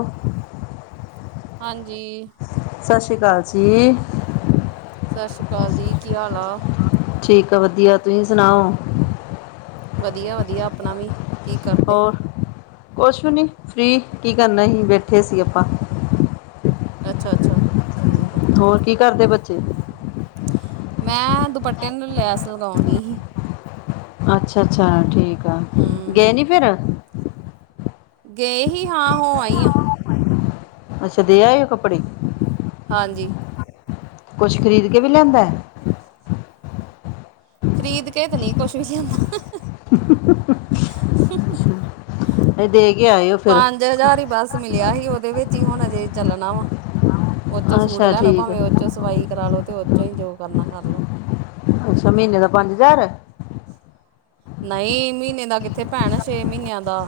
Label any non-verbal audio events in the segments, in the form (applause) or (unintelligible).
ਉਹ ਹਾਂਜੀ ਸਤਿ ਸ੍ਰੀ ਅਕਾਲ ਜੀ ਸਤਿ ਸ਼੍ਰੀ ਅਕਾਲ ਜੀ ਕੀ ਹਾਲ ਆ ਠੀਕ ਆ ਵਧੀਆ ਤੁਸੀਂ ਸੁਣਾਓ ਵਧੀਆ ਵਧੀਆ ਆਪਣਾ ਵੀ ਕੀ ਕਰਦੇ ਹੋਰ ਕੁਛ ਵੀ ਨਹੀਂ ਫ੍ਰੀ ਕੀ ਕਰਨਾ ਸੀ ਬੈਠੇ ਸੀ ਆਪਾਂ ਅੱਛਾ ਅੱਛਾ ਠੀਕ ਆ ਹੋਰ ਕੀ ਕਰਦੇ ਬੱਚੇ ਚੇ ਮੈਂ ਦੁਪੱਟੇ ਨੂੰ ਲੈਸ ਲਗਾਉਣ ਡੀ ਸੀ ਅੱਛਾ ਅੱਛਾ ਠੀਕ ਅ ਹੂੰ ਗਏ ਨੀ ਫੇਰ ਗਏ ਹੀ ਹਾਂ ਹੋ ਆਈ ਆ ਅੱਛਾ ਦੇ ਆਏ ਹੋ ਕੱਪੜੇ ਹਾਂਜੀ ਕੁਛ ਖਰੀਦ ਕੇ ਵੀ ਲਿਆਂਦੈ ਖਰੀਦ ਕੇ ਤੇ ਨਹੀਂ ਕੁੱਛ ਵੀ ਲਿਆਂਦਾ ਹੰ ਹੰ ਹੰ ਹੰ ਇਹ ਦੇਖ ਪੰਜ ਹਜ਼ਾਰ ਹੀ ਬੱਸ ਮਿਲਿਆ ਸੀ ਉਹਦੇ ਵਿੱਚ ਹੀ ਹੁਣ ਇਹ ਚੱਲਣਾ ਵਾ ਉਹਚੋਂ ਸੂਟ ਅੱਛਾ ਲੈ ਲਓ ਠੀਕ ਆ ਭਾਵੇਂ ਉਹ ਚੋਂ ਸਵਾਈ ਕਰਾਲੋ ਤੇ ਉਹਚੋ ਹੀ ਜੋ ਕਰਨਾ ਕਰਲੋ ਅੱਛਾ ਮਹੀਨੇ ਦਾ ਨਹੀਂ ਮਹੀਨੇ ਦਾ ਕਿਤ ਇੱਥੇ ਭੈਣ ਛੇ ਮਹੀਨਿਆਂ ਦਾ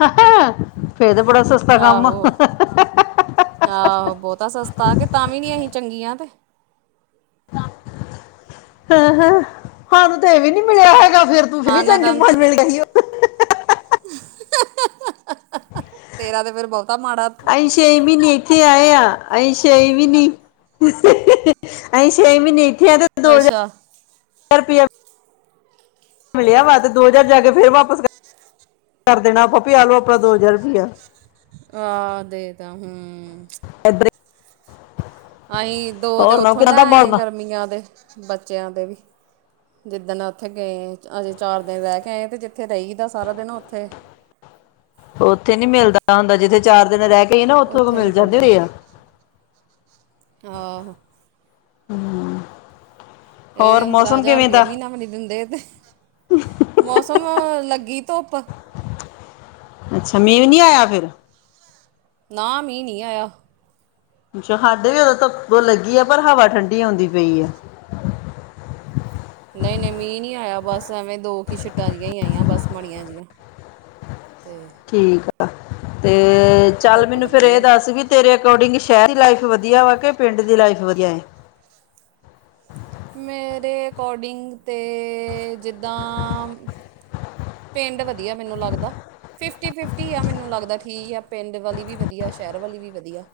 ਹੰਹਾ ਫੇਰ ਤਾਂ ਬੜਾ ਸਸਤਾ ਕੰਮ ਆ ਆਹੋ ਆਹੋ ਬਹੁਤ ਸਸਤਾ ਕਿ ਤਾਂ ਵੀ ਨੀ ਅਸੀਂ ਚੰਗੀਆਂ ਤੇ ਹਾਂ ਹ ਸਾਨੂੰ ਤੇ ਇਹ ਵੀ ਨੀ ਮਿਲਿਆ ਹੈਗਾ ਫਿਰ ਤੂੰ ਫ ਵੀ ਹਾਂ ਨਾ ਚੰਗੇ ਤਾਂ ਮ ਮਿਲ ਗਈ ਹੋ ਹੰ ਹੰ ਹੰ ਤੇਰਾ ਤੇ ਫਿਰ ਬਹੁਤਾ ਮਾੜਾ ਅਸੀਂ ਛੇ ਮਹੀਨੇ ਇੱਥੇ ਆਏ ਆ ਅਸੀਂ ਛੇ ਵੀ ਨਹੀਂ ਅਸੀਂ ਛੇ ਵੀ ਨਹੀਂ ਮਿੱਠੀਆਂ ਤੇ ਦੋ ਹਜ਼ਾਰ ਅੱਛਾ ਫਰ ਪੀ ਐ ਮਿਲਿਆ ਵਾ ਤੇ ਦੋ ਹਜ਼ਾਰ ਜਾ ਕੇ ਫੇਰ ਵਾਪਸ ਕਰ ਦੇਣਾ ਆਪ ਆਲੋ ਆਪਣਾ ਦੋ ਹਜ਼ਾਰ ਰੁਪਇਆ ਆ ਤਾਂ ਹਮ ਇਬ੍ਰ ਅਸੀਂ ਦੋ ਤੇ ਹੋਰ ਸੁਣਾਓ ਉੱਥੋਂ ਕਿਦਾਂ ਲੈ ਦਾ ਆਏ ਮੌਸਮ ਗਰਮੀਆਂ ਦੇ ਬੱਚਿਆਂ ਦੇ ਵੀ ਜਿੱਦਣ ਉੱਥੇ ਗਏ ਅਜੇ ਚਾਰ ਦਿਨ ਰਹਿ ਕੇ ਆਏ ਤੇ ਜਿੱਥੇ ਰਹੀਦਾ ਸਾਰਾ ਦਿਨ ਉੱਥੇ ਉੱਥੇ ਨੀ ਮਿਲਦਾ ਹੁੰਦਾ ਜਿੱਥੇ ਚਾਰ ਦਿਨ ਰਹਿ ਇਹ ਨਾ ਉੱਥੋਂ ਉੱਥੇ ਨੀ ਮਿਲ ਕੁਝ ਜਾਂਦੇ ਰ ਆ ਆਹ ਹਮ ਇਹ ਤੇ ਪਾਂਦਰਾਂ ਹਜ਼ਾਰ ਰੁਪਇਆ ਮਹੀਨਾ ਵੀ ਨੀ ਦਿੰਦੇ ਤੇ ਮੌਸਮ ਲੱਗੀ ਧੁੱਪ ਸਮਮੀ ਵੀ ਨਹੀਂ ਆਇਆ ਫਿਰ ਨਾ ਮੀਹ ਨਹੀਂ ਆਇਆ ਅੱਛਾ ਸਾਡੇ ਵੀ ਓਦੋਂ ਤਾਂ ਲੱਗੀ ਆ ਪਰ ਹਵਾ ਠੰਡੀ ਆਉਂਦੀ ਪਈ ਆ ਨਹੀਂ ਨਹੀਂ ਮੀਹ ਨਹੀਂ ਆਇਆ ਬਸ ਸਮਵੇਂ ਦੋ ਕੂ ਛਿੱਟਾ ਹੀ ਆਈਆਂ ਬਸ ਮਾੜੀਆਂ ਜੀ ਹਾਂ ਠੀਕ ਆ ਤੇ ਤੇ ਚੱਲ ਧੁੱਪ ਮੈਨੂੰ ਫੇਰ ਲੱਗੀ ਇਹ ਆ ਦੱਸਗੀ ਤੇਰੇ ਅਕੋਰਡਿੰਗ ਸ਼ਹਿਰ ਦੀ ਲਾਈਫ ਵਧੀਆ ਵਾ ਕਿ ਪਿੰਡ ਦੀ ਲਾਈਫ ਵਧੀਆ ਮੇਰੇ ਅਕੋਡਿੰਗ ਤੇ, ਜਿੱਦਾਂ ਪਿੰਡ ਵਧੀਆ ਮੈਨੂੰ ਲੱਗਦਾ, ਫਿਫਟੀ ਫਿਫਟੀ ਆ ਮੈਨੂੰ ਲੱਗਦਾ ਠੀਕ ਆ ਪਿੰਡ ਵਾਲੀ ਵੀ ਵਧੀਆ ਸ਼ਹਿਰ ਵਾਲੀ ਵੀ ਵਧੀਆ।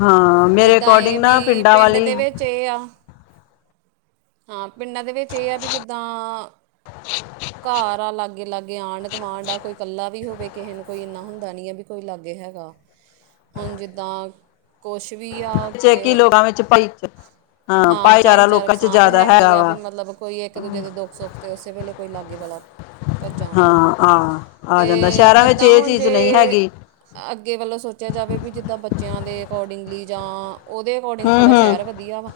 ਹਾਂ ਮੇਰੇ ਜਿੱਦਾਂ ਅਕੋਡਿੰਗ ਇਹ ਨਾ ਪਿੰਡਾਂ ਵਾਲੀ ਹਾ ਪਿੰਡਾਂ ਦੇ ਵਿੱਚ ਇਹ ਆ ਵੀ, ਜਿੱਦਾਂ ਘਰ ਆ ਲਾਗੇ ਲਾਗੇ ਆਂਢ ਗੁਆਂਢ ਆ ਕੋਈ ਇਕੱਲਾ ਵੀ ਹੋਵੇ ਕਿਸੇ ਨੂੰ ਕੋਈ ਇੰਨਾ ਹੁੰਦਾ ਦਾ ਨਹੀਂ ਹੈ, ਵੀ ਕੋਈ ਲਾਗੇ ਹੈਗਾ, ਹੁਣ ਜਿੱਦਾਂ ਕੁਛ ਵੀ ਆ ਚੈਕੀ ਕਿ ਲੋਕਾਂ ਵਿੱਚ ਭਾਈ ਹਾਂ ਭਾਈਚਾਰਾ ਭਾਈਚਾਰਕ ਲੋਕਾਂ ਚ ਸਾਂਝ ਜ਼ਿਆਦਾ ਹੈਗੀ ਹੈਗਾ ਆ, ਵੀ ਵਾ ਮਤਲਬ ਕੋਈ ਇੱਕ ਦੂਜੇ ਦੇ ਦੁੱਖ ਸੁੱਖ ' ਉਸੇ ਵੇਲੇ ਕੋਈ ਲਾਗੇ ਵਾਲਾ ਭੱਜਾ ਹੁੰਦਾ, ਹਾਂ ਆ ਆ ਜਾਂਦਾ ਅਤੇ ਸ਼ਹਿਰਾਂ ਵਿੱਚ ਜਿੱਦਾਂ ਇਹ ਹੁਣ ਚੀਜ਼ ਨਹੀਂ ਜੇ ਹੈਗੀ ਅੱਗੇ ਵੱਲੋਂ ਸੋਚਿਆ ਜਾਵੇ ਵੀ ਜਿੱਦਾਂ ਬੱਚਿਆਂ ਦੇ ਅਕੋਡਿੰਗਲੀ ਜਾਂ ਉਹਦੇ ਅਕੋਡਿੰਗ ਹੂੰ ਥੋੜ੍ਹਾ ਹੂੰ ਸ਼ਹਿਰ ਵਧੀਆ ਵਾ,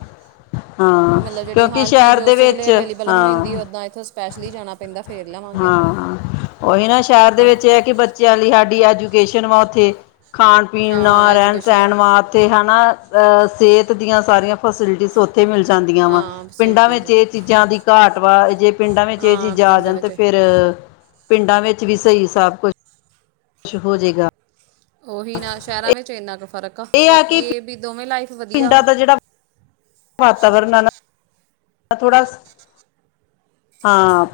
ਵੀ ਹਾਂ ਮਤਲਬ ਜਿਹੜੀ ਕਿਉਂਕਿ ਹਰ ਸ਼ਹਿਰ ਚੀਜ਼ ਦੇ ਉਸੇ ਵਿੱਚ ਵੇਲੇ ਅਵੇਲੇਬਲ ਹੋ ਜਾਂਦੀ ਉੱਦਾਂ ਇੱਥੋਂ ਸਪੈਸ਼ਲੀ ਜਾਣਾ ਪੈਂਦਾ। ਫੇਰ ਲਵਾਂਗੇ ਹਾਂ ਆਪਾਂ ਹਾਂ ਔਹੀ ਨਾ ਸ਼ਹਿਰ ਦੇ ਹੈ ਨਾ ਵਿੱਚ ਇਹ ਕਿ ਬੱਚਿਆਂ ਲਈ ਸਾਡੀ ਐਜੂਕੇਸ਼ਨ ਜਨਮ ਵਾ ਔਥੇ ਖਾਣ ਪੀਣ ਹਾਂ ਨਾਲ ਰਹਿਣ ਐਜੂਕੇਸ਼ਨ ਸਹਿਣ ਵਾ ਤੇ ਹੈਨਾ ਅਹ ਸੇਹਤ ਦੀਆਂ ਸਾਰੀਆਂ ਫੈਸਿਲਿਟੀ ਇੱਥੇ ਮਿਲ ਜਾਂਦੀਆਂ ਵਾ, ਹਾਂ ਪਿੰਡਾਂ ਫੈਸਿਲਿਟੀਜ਼ ਵਿੱਚ ਇਹ ਚੀਜ਼ਾਂ ਦੀ ਘਾਟ ਵਾ, ਜੇ ਪਿੰਡਾਂ ਵਿੱਚ ਇਹ ਹਾਂ ਚੀਜ਼ਾਂ ਆ ਪਿੰਡਾਂ ਜਾਣ ਤੇ ਵਿੱਚ ਪਿੰਡਾਂ ਵਿੱਚ ਵੀ ਸਹੀ ਸਭ ਕੁਛ ਚ ਹੋ ਜੇਗਾ ਔਹੀ ਨਾ, ਸ਼ਹਿਰਾਂ ਵਿੱਚ ਇੰਨਾ ਕੁ ਫ਼ਰਕ ਆ, ਇਹ- ਇਹ ਬਾਕੀ ਕਿ ਇਹ ਵੀ ਦੋਵੇਂ ਲਾਈਫ ਵਧੀਆ ਪਿੰਡਾਂ ਵਾ ਦਾ ਜਿਹੜਾ ਵਾਤਾਵਰਨ ਐ ਨਾ ਥੋੜਾ ਹਾਂ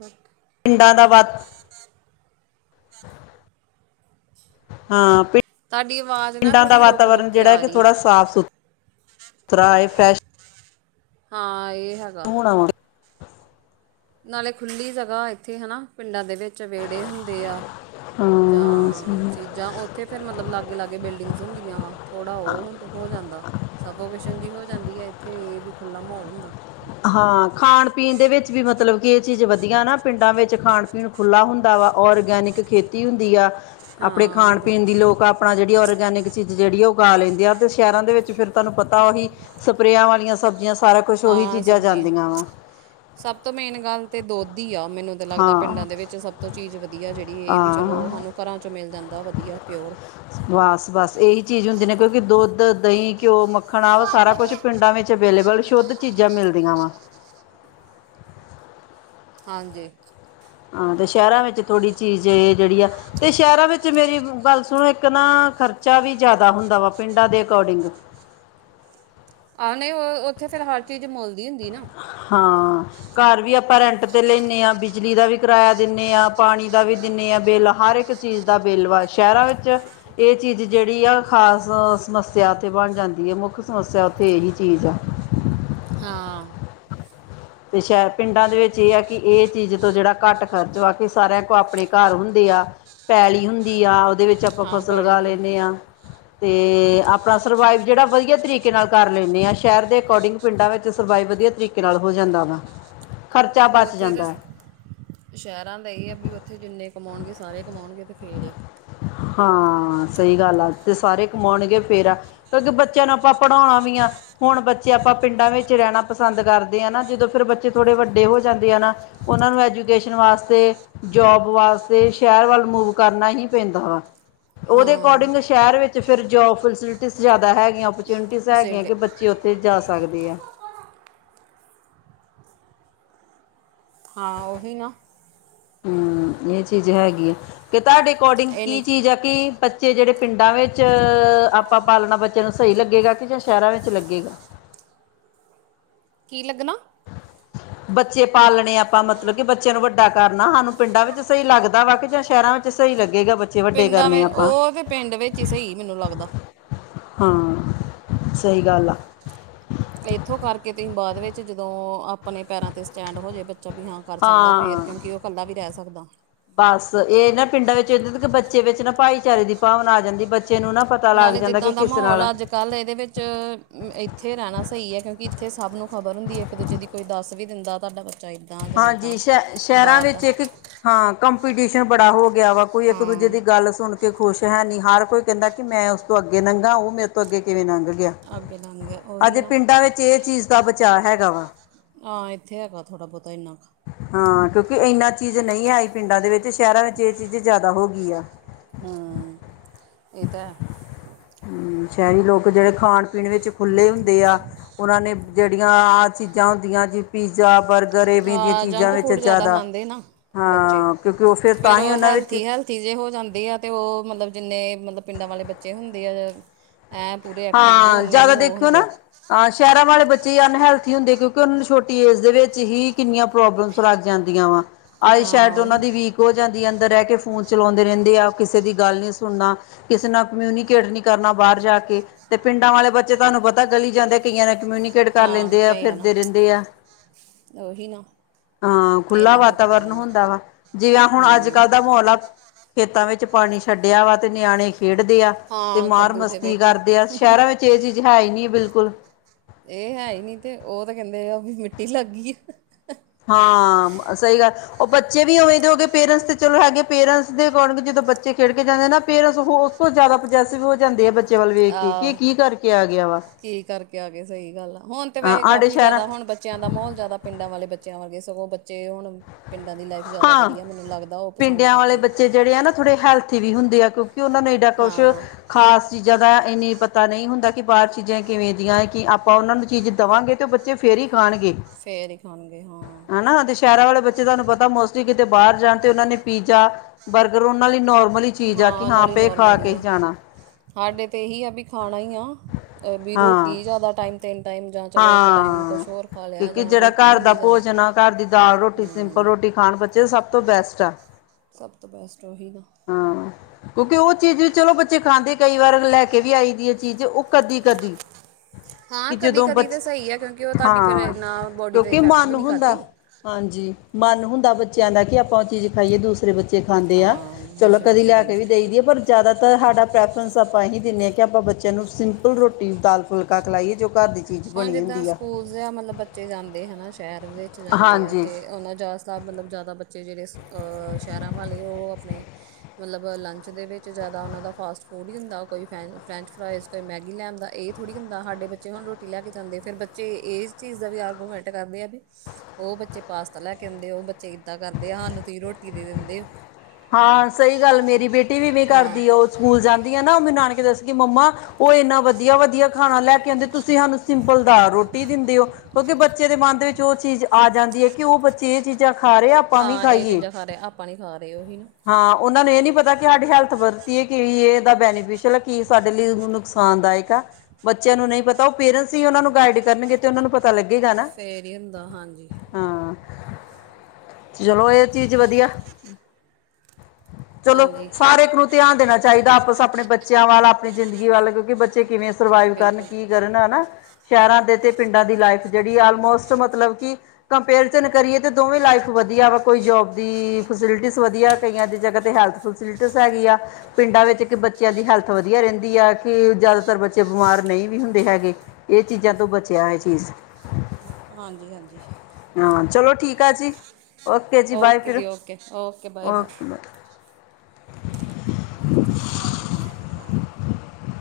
ਬਟ ਪਿੰਡਾਂ ਦਾ ਵੱਧ ਹਾਂ ਤੁਹਾਡੀ ਆਵਾਜ਼ ਨਾ ਪਿੰਡਾਂ ਦਾ ਥੋੜ੍ਹੀ ਰੁਕ ਰੁਕ ਕੇ ਆ ਰਹੀ ਤਰਾਏ ਫੈਸ਼ ਹਾਂ ਇਹ ਹੈਗਾ ਨਾਲੇ ਖੁੱਲੀ ਜਗ੍ਹਾ ਇੱਥੇ ਹੈਨਾ ਪਿੰਡਾਂ ਦੇ ਵਿੱਚ ਵਿੇਹੜੇ ਹੁੰਦੇ ਆ, ਹਾਂ ਜਾਂ ਸਹੀ ਹੈ। ਚੀਜ਼ਾਂ ਔਥੇ ਫਿਰ ਮਤਲਬ ਲਾਗੇ ਲਾਗੇ ਬਿਲਡਿੰਗਸ ਹੁੰਦੀਆਂ ਵਾ, ਥੋੜਾ ਉਹ ਹੁੰ ਹੋ ਜਾਂਦਾ ਸਭੋ ਸਫੋਕੇਸ਼ਨ ਜੀ ਹੋ ਜਾਂਦੀ ਹੈ ਇੱਥੇ ਇਹ ਵੀ ਖੁੱਲ੍ਹਲਾ ਮਾਹੌਲ ਹੁੰਦਾ ਹਾਂ ਖਾਣ ਪੀਣ ਦੇ ਵਿੱਚ ਵੀ ਮਤਲਬ ਕਿ ਇਹ ਚੀਜ਼ ਵਧੀਆ ਨਾ, ਪਿੰਡਾਂ ਵਿੱਚ ਖਾਣ ਪੀਣ ਖੁੱਲ੍ਹਾ ਹੁੰਦਾ ਵਾ ਔਰਗੈਨਿਕ ਖੇਤੀ ਹੁੰਦੀ ਆ ਆਪਣੇ ਹਾਂ ਖਾਣ ਹੁੰਦੀ ਪੀਣ ਦੀ ਲੋਕ ਆਪਣਾ ਜਿਹੜਾ ਔਰਗੈਨਿਕ ਚੀਜ਼ ਜਿਹੜੀ ਉਹ ਉਗਾ ਲੈਂਦੀ ਆ ਤੇ ਸ਼ਹਿਰਾਂ ਦੇ ਵਿੱਚ ਫਿਰ ਤੁਹਾਨੂੰ ਪਤਾ ਉਹੀ ਸਪਰੇਆਂ ਵਾਲੀਆਂ ਸਬਜ਼ੀਆਂ ਸਾਰਾ ਕੁਛ ਔਹੀ ਚੀਜ਼ ਸਬਜੀ, ਸਭ ਤੋਂ ਮੇਨ ਗੱਲ ਤੇ ਦੁਧ ਈ ਆ, ਮੈਨੂੰ ਲੱਗਦਾ ਹਾਂ ਪਿੰਡਾਂ ਦੇ ਵਿੱਚ ਸਭ ਤੋਂ ਚੀਜ਼ ਵਧੀਆ ਜਿਹੜੀ ਇਹ ਵੀ ਹਾਂ ਚਲੋ ਸਾਨੂੰ ਘਰਾਂ ਚੋਂ ਮਿਲ ਬੜਾ ਵਧੀਆ ਪਿਓਰ ਬਸ ਬਸ ਇਹੀ ਚੀਜ਼ ਹੁੰਦੀ ਨੇ ਕਿਉਂਕਿ ਦੁੱਧ ਦਹੀਂ ਘਿਓ ਮੱਖਣ ਆ ਵਾ ਸਾਰਾ ਕੁਛ ਪਿੰਡਾਂ ਵਿੱਚ ਅਵੇਲੇਬਲ ਸ਼ੁੱਧ ਚੀਜ਼ਾਂ ਮਿਲਦੀਆਂ ਵਾ ਹਾਂਜੀ ਹਾਂ ਤੇ ਸ਼ਹਿਰਾਂ ਵਿੱਚ ਥੋੜ੍ਹੀ ਚੀਜ਼ ਜਿਹੜੀ ਆ ਤੇ ਸ਼ਹਿਰਾਂ ਵਿੱਚ ਮੇਰੀ ਗੱਲ ਸੁਣੋ ਇੱਕ ਨਾ ਖਰਚਾ ਵੀ ਜ਼ਿਆਦਾ ਹੁੰਦਾ ਵਾ ਪਿੰਡਾਂ ਦੇ ਅਕੋਡਿੰਗ ਆਹ ਨਹੀਂ ਉੱਥੇ ਫੇਰ ਹਰ ਚੀਜ਼ ਮੁੱਲ ਦੀ ਹੁੰਦੀ ਨਾ ਹਾਂ ਘਰ ਵੀ ਆਪਾਂ ਰੈਂਟ ਤੇ ਲੈਣੇ ਹਾਂ ਬਿਜਲੀ ਦਾ ਵੀ ਕਿਰਾਇਆ ਦਿੰਦੇ ਹਾਂ ਪਾਣੀ ਦਾ ਵੀ ਦਿੰਦੇ ਹਾਂ ਬਿੱਲ ਹਰ ਇੱਕ ਚੀਜ਼ ਦਾ ਬਿੱਲ ਵਾ ਸ਼ਹਿਰਾਂ ਵਿੱਚ ਇਹ ਚੀਜ਼ ਜਿਹੜੀ ਆ ਖਾਸ ਸਮੱਸਿਆ ਉੱਥੇ ਬਣ ਜਾਂਦੀ ਹੈ ਮੁੱਖ ਸਮੱਸਿਆ ਉੱਥੇ ਇਹੀ ਚੀਜ਼ ਆ ਹਾਂ ਤੇ ਸ਼ਹਿਰ ਪਿੰਡਾਂ ਦੇ ਵਿੱਚ ਇਹ ਆ ਕਿ ਇਹ ਚੀਜ਼ ਤੋਂ ਜਿਹੜਾ ਘੱਟ ਖਰਚ ਵਾ ਕੇ ਸਾਰਿਆਂ ਕੋਲ ਆਪਣੇ ਘਰ ਹੁੰਦੇ ਆ ਪੈਲੀ ਹੁੰਦੀ ਆ ਦੇ ਵਿੱਚ ਆਪਾਂ ਹਾਂ ਫਸਲ ਪੈਲੀ ਉਗਾ ਹੁੰਦੀ। ਲੈਂਦੇ ਹਾਂ ਤੇ, ਆਪਣਾ ਸਰਵਾਈਵ ਜਿਹੜਾ ਵਧੀਆ ਤਰੀਕੇ ਨਾਲ ਕਰ ਲੈਂਨੇ ਹਾਂ, ਸ਼ਹਿਰ ਦੇ ਅਕੋਡਿੰਗ ਪਿੰਡਾਂ ਵਿੱਚ ਸਰਵਾਈਵ ਵਧੀਆ ਤਰੀਕੇ ਨਾਲ ਹੋ ਜਾਂਦਾ ਵਾ ਖਰਚਾ ਉਹ ਬਚ ਉੱਥੇ ਤਾਂ ਜਾਂਦਾ ਹੈ ਸ਼ਹਿਰਾਂ ਦਾ ਇਹ ਹੈ ਵੀ, ਉੱਥੇ ਜਿੰਨੇ ਕਮਾਉਣਗੇ ਸਾਰੇ ਕਮਾਉਣਗੇ ਅਤੇ ਫੇਰ ਆ ਹਾਂ। ਸਹੀ ਗੱਲ ਆ ਤੇ, ਸਾਰੇ ਕਮਾਉਣਗੇ ਫੇਰ ਆ, ਕਿਉਂਕਿ ਬੱਚਿਆਂ ਨੂੰ ਆਪਾਂ ਪੜ੍ਹਾਉਣਾ ਵੀ ਆ, ਹੁਣ ਬੱਚੇ ਆਪਾਂ ਪਿੰਡਾਂ ਵਿੱਚ ਰਹਿਣਾ ਪਸੰਦ ਕਰਦੇ ਨਾ ਜਦੋਂ ਫਿਰ ਬੱਚੇ ਥੋੜੇ ਵੱਡੇ ਹੋ ਜਾਂਦੇ ਆ ਨਾ, ਉਹਨਾਂ ਨੂੰ ਐਜੂਕੇਸ਼ਨ ਵਾਸਤੇ, ਜੋਬ ਵਾਸਤ ਸ਼ਹਿਰ ਵੱਲ ਮੂਵ ਕਰਨਾ ਹੀ ਪੈਂਦਾ ਵਾ। ਉਹਦੇ ਹਾਂ, ਅਕੋਡਿੰਗ ਸ਼ਹਿਰ ਵਿੱਚ ਫਿਰ, ਜੋਬ, ਫੈਸਿਲਿਟੀ ਜ਼ਿਆਦਾ ਹੈਗੀਆਂ। ਚਊਨਿਟੀਜ਼ ਹੈਗੀਆਂ ਫੈਸਿਲਿਟੀ ਕਿ ਬੱਚੇ ਉੱਥੇ ਜਾ ਸਕਦੇ ਆ। ਹਾਂ ਉਹੀ ਨਾ ਹੂੰ, ਇਹ ਚੀਜ਼ ਹੈਗੀ ਹੈ ਕਿ ਤੁਹਾਡੇ ਅਕੋਡਿੰਗ ਇਹ ਨੀ ਕੀ ਚੀਜ਼ ਹੈ ਕਿ ਬੱਚੇ ਜਿਹੜੇ ਪਿੰਡਾਂ ਵਿੱਚ ਆਪਾਂ ਪਾਲਣਾ ਬੱਚਿਆਂ ਨੂੰ, ਸਹੀ ਲੱਗੇਗਾ ਕਿ ਜਾਂ ਸ਼ਹਿਰਾਂ ਵਿੱਚ ਲੱਗੇਗਾ। ਕੀ ਲੱਗਣਾ ਬੱਚੇ ਪਾਲਣੇ ਆਪਾਂ ਮਤਲਬ ਕਿ ਬੱਚਿਆਂ ਨੂੰ ਵੱਡਾ ਕਰਨਾ ਸਾਨੂੰ ਪਿੰਡਾਂ ਵਿੱਚ ਸਹੀ ਲੱਗਦਾ ਵਾ, ਕਿ ਜਾਂ, ਸ਼ਹਿਰਾਂ ਵਿੱਚ ਸਹੀ ਲੱਗੇਗਾ। ਵੱਡੇ ਪਿੰਡਾਂ ਕਰਨੇ ਆਪਾਂ ਉਹ ਤੇ ਪਿੰਡ ਵਿੱਚ ਹੀ ਸਹੀ ਮੈਨੂੰ ਲੱਗਦਾ। ਹਾਂ। ਸਹੀ ਗੱਲ ਆ। ਇੱਥੋਂ ਕਰਕੇ ਤੁਸੀਂ ਬਾਅਦ ਵਿੱਚ ਜਦੋਂ ਆਪਣੇ ਪੈਰਾਂ ਤੇ ਸਟੈਂਡ ਹੋ ਜੇ ਵਿਆਹ ਕਰ ਸਕਦਾ ਹਾਂ ਫੇਰ, ਕਿਉਂਕਿ ਉਹ ਇਕੱਲਾ ਵੀ ਰਹਿ ਸਕਦਾ ਬਸ ਇਹ ਨਾ ਪਿੰਡਾਂ ਵਿੱਚ ਇਦ ਕਿ ਬੱਚੇ ਵਿੱਚ ਨਾ, ਭਾਈਚਾਰੇ ਦੀ ਭਾਵਨਾ ਆ ਜਾਂਦੀ। ਨੂੰ ਨਾ ਪਤਾ ਲੱਗ ਨਾਲੇ ਜਾਂਦਾ ਕਿ ਜਿੱਦਾਂ ਦਾ ਕਿਸ ਨਾਲ ਮਾਹੌਲ ਅੱਜ-ਕੱਲ੍ਹ ਇਹਦੇ ਵਿੱਚ ਇੱਥੇ ਰਹਿਣਾ ਸਹੀ ਹੈ। ਕਿਉਂਕਿ ਇੱਥੇ ਸਭ ਨੂੰ ਖ਼ਬਰ ਹੁੰਦੀ ਇੱਕ- ਦੂਜੇ ਦੀ ਕੋਈ ਦੱਸ ਵੀ ਦਿੰਦਾ ਤਾ ਹਾਂਜੀ ਸ਼ ਸ਼ਹਿਰਾਂ ਵਿੱਚ ਇੱਕ ਹਾਂ ਕੰਪ ਟੀਸ਼ਨ ਬੜਾ ਹੋ ਗਿਆ ਗਿਆ ਵਾ ਕੋਈ ਹਾਂ ਇੱਕ-ਦੂਜੇ ਦੀ ਗੱਲ ਸੁਣ ਖੁਸ਼ ਹੈ ਨੀ ਹਰ ਕੋਈ ਕਹਿੰਦਾ ਕਿ ਮੈਂ ਉਸ ਤੋਂ ਅੱਗੇ ਲੰਘਾ ਉਹ ਮੇਰੇ ਤੋਂ ਅੱਗੇ ਕਿਵੇਂ ਲੰਘ ਗਿਆ। ਅੱਗੇ ਲੰਘ ਗਿਆ ਉਹੀ ਅਜੇ ਨਾ ਪਿੰਡਾਂ ਵਿੱਚ ਇਹ ਚੀਜ਼ ਦਾ ਚਾਅ ਹੈਗਾ ਵਾ। ਹਾਂ। ਇੱਥੇ ਹੈਗਾ ਥੋੜਾ ਬਹੁਤਾ ਇੰਨਾ ਕੁ ਹਾਂ, ਕਿਉਂਕਿ ਇੰਨਾ ਚੀਜ਼ ਨਹੀਂ ਆਈ ਪਿੰਡਾਂ ਦੇ ਵਿੱਚ, ਸ਼ਹਿਰਾਂ ਵਿੱਚ ਇਹ ਚੀਜ਼ ਜਿਆਦਾ ਹੋ ਗਈ ਆ। ਹਮ ਇਹ ਤਾਂ ਹੈ ਹਮ ਸ਼ਹਿਰੀ ਲੋਕ ਜਿਹੜੇ ਖਾਣ ਪਿੰਡ ਵਿੱਚ ਖੁੱਲੇ ਹੁੰਦੇ ਆ। ਉਹਨਾਂ ਨੇ ਜਿਹੜੀਆਂ ਆਹ ਚੀਜ਼ਾਂ ਹੁੰਦੀਆਂ ਜੀ, ਪੀਜ਼ਾ- ਬਰਗ ਅਹ ਜੰਕ ਫੂਡ ਜਿਆਦਾ ਖਾਂਦੇ ਨਾ, ਬੱਚੇ ਹਾਂ ਕਿਉਂਕਿ ਉਹ ਫਿਰ ਤਾਂ ਫੇਰ ਹੀ ਉਹ ਉਹਨਾਂ ਵਿੱਚ ਹੈਲਥੀ-ਹੈਲਥੀ ਜੇ ਹੋ ਜਾਂਦੇ ਆ ਤੇ, ਉਹ ਮਤਲਬ ਜਿੰਨੇ ਮਤਲਬ ਪਿੰਡਾਂ ਵਾਲੇ ਬੱਚੇ ਹੁੰਦੇ ਆ ਐਂ ਪੂਰੇ ਐਕਟਿਵ ਜੇ ਹਾਂ, ਓਨੇ ਜ਼ਿਆਦਾ ਨਹੀਂ ਉਹ ਦੇਖਿਓ ਹੁੰਦੇ ਨਾ ਸ਼ਹਿਰਾਂ ਵਾਲੇ ਬੱਚੇ ਅਨ ਹੈਲਥ ਤਹਿਤਹੁੰਦੇ ਕਿਉਂਕਿ ਉਹਨਾਂ ਨੂੰ ਛੋਟੀ ਏਜ ਦੇ ਵਿੱਚ ਹੀ ਕਿੰਨੀਆਂ ਪ੍ਰੋਬਲਮਸ ਲੱਗ ਜਾਂਦੀਆਂ ਵਾ ਆਈ ਹਾਂ ਸ਼ਾਇਦ ਉਹਨਾਂ ਉਹੀ ਦੀ ਵੀਕ ਹੋ ਜਾਂਦੀ ਹੈ ਅੰਦਰ ਰਹਿ ਫੋਨ ਚਲਾਉਂਦੇ ਰਹਿੰਦੇ ਆ ਕਿਸੇ ਦੀ ਗੱਲ ਨੀ ਸੁਣਨਾ, ਕਿਸੇ ਨਾਲ ਕਮਿਊਨੀਕੇਟ ਨੀ ਕਰਨਾ ਬਾਹਰ ਜਾ ਕੇ ਤੇ ਪਿੰਡਾਂ ਵਾਲੇ ਬੱਚੇ ਤੁਹਾਨੂੰ ਪਤਾ ਗਲੀ ਜਾਂਦੇ ਕਈਆਂ ਨੇ ਕਮਿਊਨੀਕੇਟ ਕਰ ਹਾਂ ਲੈਂਦੇ ਆ ਕਈ ਨਾ ਫਿਰਦੇ ਰਹਿੰਦੇ ਆ, ਉਹੀ ਨਾ ਹਾਂ ਖੁੱਲਾ ਇੰਨਾ ਫ਼ਰਕ ਪੈ ਵਾਤਾਵਰਨ ਜਾਂਦਾ ਹੁੰਦਾ ਵਾ, ਜਿਵੇਂ ਹੁਣ ਅੱਜ ਹੂੰ ਕੱਲ੍ਹ ਦਾ ਮਾਹੌਲ ਆ ਖੇਤਾਂ ਵਿੱਚ ਪਾਣੀ ਛੱਡਿਆ ਵਾ, ਤੇ ਨਿਆਣੇ ਖੇਡਦੇ ਆ, ਤੇ ਹਾਂ ਮਾਰ ਕੱਦੂ ਦੇ ਮਸਤੀ ਵਿੱਚ ਹੀ ਕਰਦੇ ਆ ਸ਼ਹਿਰਾਂ ਵਿੱਚ ਇਹ ਚੀਜ਼ ਹੈ ਹੀ ਨਹੀਂ ਬਿਲਕੁਲ ਇਹ ਹੈ ਹੀ ਨੀ ਤੇ, ਉਹ ਤੇ ਕਹਿੰਦੇ ਵੀ ਮਿੱਟੀ ਲੱਗ ਗਈ ਆ ਹਾਂ, ਸਹੀ ਗੱਲ, ਉਹ ਬੱਚੇ ਵੀ ਉਵੇਂ ਦੇ ਹੋ ਗਏ ਪੇਰੈਂਟਸ ਤੇ ਚਲੋ ਹੈਗੇ ਪੇਰੈਂਟਸ ਦੇਗੇ ਜਦੋਂ ਬੱਚੇ ਖੇਡ ਕੇ ਜਾਂਦੇ ਆ ਨਾ ਪੇਰੈਂਟਸ ਉਹ ਉਸ ਤੋਂ ਜ਼ਿਆਦਾ ਪੋਜੈਸਿਵ ਹੋ ਜਾਂਦੇ ਆ ਬੱਚੇ ਵੱਲ ਵੇਖ ਕੇ ਕਿ ਆਹ, ਕੀ ਕਰਕੇ ਆ ਗਿਆ ਵਾ ਕੀ ਕਰਕੇ ਆ ਗਏ? ਸਹੀ ਗੱਲ ਆ। ਹੁਣ ਤੇ ਹਾਂ ਵੈਸੇ ਸਾਡੇ ਕਾਫ਼ੀ ਸ਼ਹਿਰਾਂ ਜ਼ਿਆਦਾ ਹੁਣ ਬੱਚਿਆਂ ਦਾ ਮਾਹੌਲ ਜ਼ਿਆਦਾ ਪਿੰਡਾਂ ਵਾਲੇ ਬ ਬੱਚਿਆਂ ਵਰਗੇ ਸਗੋਂ ਬੱਚੇ ਹੁਣ ਪਿੰਡਾਂ ਦੀ ਲਾਈਫ ਜ਼ਿਆਦਾ ਹਾਂ ਵਧੀਆ ਮੈਨੂੰ ਲੱਗਦਾ ਉਹ ਪਸੰਦ ਪਿੰਡਿਆਂ ਵਾਲੇ ਕਰਦੇ ਬੱਚੇ ਜਿਹੜੇ ਆ ਨਾ ਥੋੜੇ ਹੈਲਥੀ ਵੀ ਹੁੰਦੇ ਐ ਕਿ ਉਹਨਾਂ ਨੇ ਏਡਾ ਕੁਛ ਹਾਂ ਖਾਸ ਚੀਜ਼ਾਂ ਜ਼ਿਆਦਾ ਇੰਨੀ ਪਤਾ ਨਹੀਂ ਹੁੰਦਾ ਕਿ ਬਾਹਰ ਚੀਜ਼ਾਂ ਕਿਵੇਂ ਦੀਆਂ? ਕਿ ਆਪਾਂ ਉਹਨਾਂ ਨੂੰ ਚੀਜ਼ ਦੇਵਾਂਗੇ ਅਤੇ ਉਹ ਬੱਚੇ ਫਿਰ ਹੀ ਖਾਣਗੇ ਫੇਰ ਹੀ ਖਾਣਗੇ ਹਾਂ। ਹਨਾ ਤੇ ਸ਼ਹਿਰਾਂ ਵਾਲੇ ਬੱਚੇ ਤੁਹਾਨ ਪਤਾ ਕਿਤੇ ਬਾਹਰ ਜਾਣ ਤੇ ਉਹਨਾਂ ਨੇ ਪੀਜ਼ਾ ਬਰਗਰ ਉਹਨਾਂ ਲਈ ਨੋਰਮ ਉਦੀ ਚੀਜ਼ ਆ ਕਿ ਹਾਂ ਨਾਲੇ ਪੇ ਖਾ ਨੋਰਮਲ ਕੇ ਹੀ ਹੈ ਜਾਣਾ ਸਾਡੇ ਤੇ ਇਹੀ ਆ ਵੀ ਖਾਣ ਮੈ ਨਾ ਵੀ ਹਾਂ ਰੋਟੀ ਜਿਆਦਾ ਟਾਇਮ ਹਾਂ ਲਿਆ ਕਿਉਕਿ ਜਾਂ ਜਿਹੜਾ ਰੋਟੀ ਘਰ ਦਾ ਹੁੰਦੀ ਜ਼ਿਆਦਾ ਭੋਜਨ ਆ ਘਰ ਦੀ ਦਾਲ ਰੋਟੀ ਸਿੰਪਲ ਹੂੰ ਰੋਟੀ ਖਾਣ ਬੱਚੇ ਚ ਸਭ ਤੋਂ ਬੈਸਟ ਆ। ਸਭ ਤੋਂ ਬੈਸਟ ਉਹੀ ਨਾ ਹਾਂ ਕਿਉਂਕਿ ਉਹ ਚੀਜ਼ ਵੀ ਚਲੋ ਬੱਚੇ ਖਾਂਦੇ ਕਈ ਵਾਰ ਲੈ ਕੇ ਵੀ ਆਈ ਦੀ ਇਹ ਚੀਜ਼ ਉਹ ਕਦੀ-ਕਦੀ। ਹਾਂ ਕਦੀ-ਕਦੀ। ਤਾਂ ਸਹੀ ਹੈ। ਕਿਉਂਕਿ ਉਹ ਤੁਹਾਡੀ ਫੇਰ ਹਾਂ ਇੰਨਾ ਬੋਡੀ ਤੇ ਕਿਉਂਕਿ ਇਫੈਕਟ ਵੀ ਮਨ ਨਹੀਂ ਹੁੰਦਾ ਕਰਦੀ। ਹਾਂਜੀ ਮਨ ਹੁੰਦਾ ਬੱਚਿਆਂ ਦਾ ਕਿ ਆਪਾਂ ਉਹ ਚੀਜ਼ ਖਾਈਏ ਦੂਸਰੇ ਬੱਚੇ ਖਾਂਦੇ ਆ ਹਾਂ ਚਲੋ ਦੂਸਰੇ ਕਦੇ ਬੱਚੇ ਲੈ ਕੇ ਖਾਂਦੇ ਵੀ ਦੇਈ ਦੀ ਆ ਪਰ ਜ਼ਿਆਦਾ। ਤਾਂ ਸਾਡਾ ਪ੍ਰੈਫਰੈਂਸ ਆਪਾਂ ਇਹੀ ਦਿੰਦੇ ਹਾਂ ਕਿ ਆਪਾਂ ਬੱਚਿਆਂ ਨੂੰ ਸਿੰਪਲ ਰੋਟੀ ਦਾਲ ਫੁਲਕਾ ਖਿਲਾਈਏ ਜੋ ਘਰ ਦੀ ਚੀਜ਼ ਹੁਣ ਬਣੀ ਜਿੱਦਾਂ ਹੁੰਦੀ ਆ ਸਕੂਲ ਜਾਂ ਮਤਲਬ ਬੱਚੇ ਜਾਂਦੇ ਹਨਾ ਸ਼ਹਿਰ ਦੇ ਵਿੱਚ ਜਾਂਦੇ ਆ ਹਾਂਜੀ ਤੇ ਉਹਨਾਂ ਜ਼ਿਆਦਤਰ ਮਤਲਬ ਜ਼ਿਆਦਾ ਬੱਚੇ ਜਿਹੜੇ ਸ਼ਹਿਰਾਂ ਵਾਲੇ ਉਹ ਆਪਣੇ ਮਤਲਬ ਲੰਚ ਦੇ ਵਿੱਚ ਜ਼ਿਆਦਾ ਉਹਨਾਂ ਦਾ ਫਾਸਟ ਫੂਡ ਹੀ ਹੁੰਦਾ ਕੋਈ ਫੈਂ ਫਰੈਂਚ ਫਰਾਈਜ਼ ਕੋਈ ਮੈਗੀ ਲਿਆਂਦਾ ਇਹ ਥੋੜ੍ਹੀ ਹੁੰਦਾ ਸਾਡੇ ਬੱਚੇ ਹੁਣ ਰੋਟੀ ਰੋਟੀ ਲੈ ਕੇ ਜਾਂਦੇ ਫਿਰ ਬੱਚੇ ਇਸ ਚੀਜ਼ ਦਾ ਵੀ ਆਰਗੂਮੈਂਟ ਕਰਦੇ ਆ ਵੀ ਉਹ ਬੱਚੇ ਪਾਸਤਾ ਲੈ ਕੇ ਆਉਂਦੇ ਉਹ ਬੱਚੇ ਇੱਦਾਂ ਕਰਦੇ ਆ ਸਾਨੂੰ ਤੁਸੀਂ ਰੋਟੀ ਦੇ ਦਿੰਦੇ ਹਾਂ ਸਹੀ ਗੱਲ ਮੇਰੀ ਬੇਟੀ ਵੀ ਇਵੇਂ ਹਾਂ ਕਰਦੀ ਸਕੂਲ ਜਾਂਦੀ ਆ ਨਾ ਮੈਨੂੰ ਨਾਨਕੇ ਦੱਸ ਕਿ ਮੰਮਾ ਉਹ ਇੰਨਾ ਵਧੀਆ ਵਧੀਆ ਖਾਣਾ ਲੈ ਕੇ ਆਉਂਦੇ ਤੁਸੀਂ ਸਾਨੂੰ ਸਿੰਪਲਦਾਰ ਰੋਟੀ ਦਿੰਦੇ ਹੋ ਕਿਉਂਕਿ ਬੱਚੇ ਦੇ ਮਨ ਦੇ ਵਿੱਚ ਉਹ ਚੀਜ਼ ਆ ਜਾਂਦੀ ਹੈ ਕਿ ਉਹ ਬੱਚੇ ਇਹ ਚੀਜ਼ਾਂ ਖਾ ਰਹੇ ਆ ਆਪਾਂ ਵੀ ਹਾਂ ਇਹ ਖਾਈਏ ਚੀਜ਼ਾਂ ਖਾ ਰਹਾ ਆਪਾਂ ਨੀ ਖਾ ਰਹੇ ਤੇ ਊਹੀ ਨਾ ਹਾਂ ਉਹਨਾਂ ਨੂੰ ਇਹ ਨੀ ਪਤਾ ਕਿ ਸਾਡੀ ਹੈਲਥ ਵੱਧ ਦੀ ਕੀ ਇਹਦਾ ਬੈਨੀਫਿਸ਼ਲ ਆ ਕੀ ਸਾਡੇ ਲਈ ਨੁਕਸਾਨਦਾਇਕ ਆ ਬੱਚਿਆਂ ਨੂੰ ਨਹੀਂ ਪਤਾ ਉਹ ਪੇਰੈਂਟਸ ਹੀ ਉਹਨਾਂ ਨੂੰ ਗਾਈਡ ਕਰਨਗੇ ਤੇ ਉਹ ਨੂੰ ਪਤਾ ਤਾਂ ਲੱਗੇਗਾ ਨਾ ਫੇਰ ਹੀ ਹੁੰਦਾ ਹਾਂਜੀ ਹਾਂ ਚਲੋ ਇਹ ਚੀਜ਼ ਵਧੀਆ ਚਲੋ ਹਾਂਜੀ ਸਾਰੇ ਇੱਕ ਨੂੰ ਧਿਆਨ ਦੇਣਾ ਚਾਹੀਦਾ ਆਪਸ ਆਪਣੇ ਬੱਚਿਆਂ ਵੱਲ ਆਪਣੀ ਜ਼ਿੰਦਗੀ ਵੱਲ ਕਿਉਂਕਿ ਬੱਚੇ ਕਿਵੇਂ ਸਰਵਾਈਵ ਕਰਨ ਬਿਲਕੁਲ ਕੀ ਕਰਨ ਹਨਾ ਸ਼ਹਿਰਾਂ ਦੇ ਤੇ ਪਿੰਡਾਂ ਦੀ ਲਾਈਫ ਜਿਹੜੀ ਆਲਮੋਸਟ ਮਤਲਬ ਕਿ ਕੰਪੇਰੀਜ਼ਨ ਕਰੀਏ ਤੇ ਦੋਵੇਂ ਲਾਈਫ ਵਧੀਆ ਵਾ ਕੋਈ ਜੋਬ ਦੀ ਫੈਸਿਲਿਟੀ ਵਧੀਆ ਕਈਆਂ ਦੀ ਜਗ੍ਹਾ ਤੇ ਹੈਲਥ ਫੈਸਿਲਟੀਸ ਹੈਗੀ ਆ ਪਿੰਡਾਂ ਵਿੱਚ ਕਿ ਬੱਚਿਆਂ ਦੀ ਹੈਲਥ ਵਧੀਆ ਰਹਿੰਦੀ ਆ ਕਿ ਜ਼ਿਆਦਾਤਰ ਬੱਚੇ ਬਿਮਾਰ ਨਹੀਂ ਵੀ ਹੁੰਦੇ ਹੈਗੇ ਇਹ ਚੀਜ਼ਾਂ ਤੋਂ ਬਚਿਆ ਇਹ ਚੀਜ਼ ਹਾਂਜੀ- ਹਾਂਜੀ ਹਾਂ, ਚਲੋ ਠੀਕ ਆ ਜੀ। ਓਕੇ ਜੀ, ਬਾਏ ਫਿਰ ਓਕੇ ਬਾਏ- ਬਾਏ (inaudible) (inaudible) ਹ (unintelligible)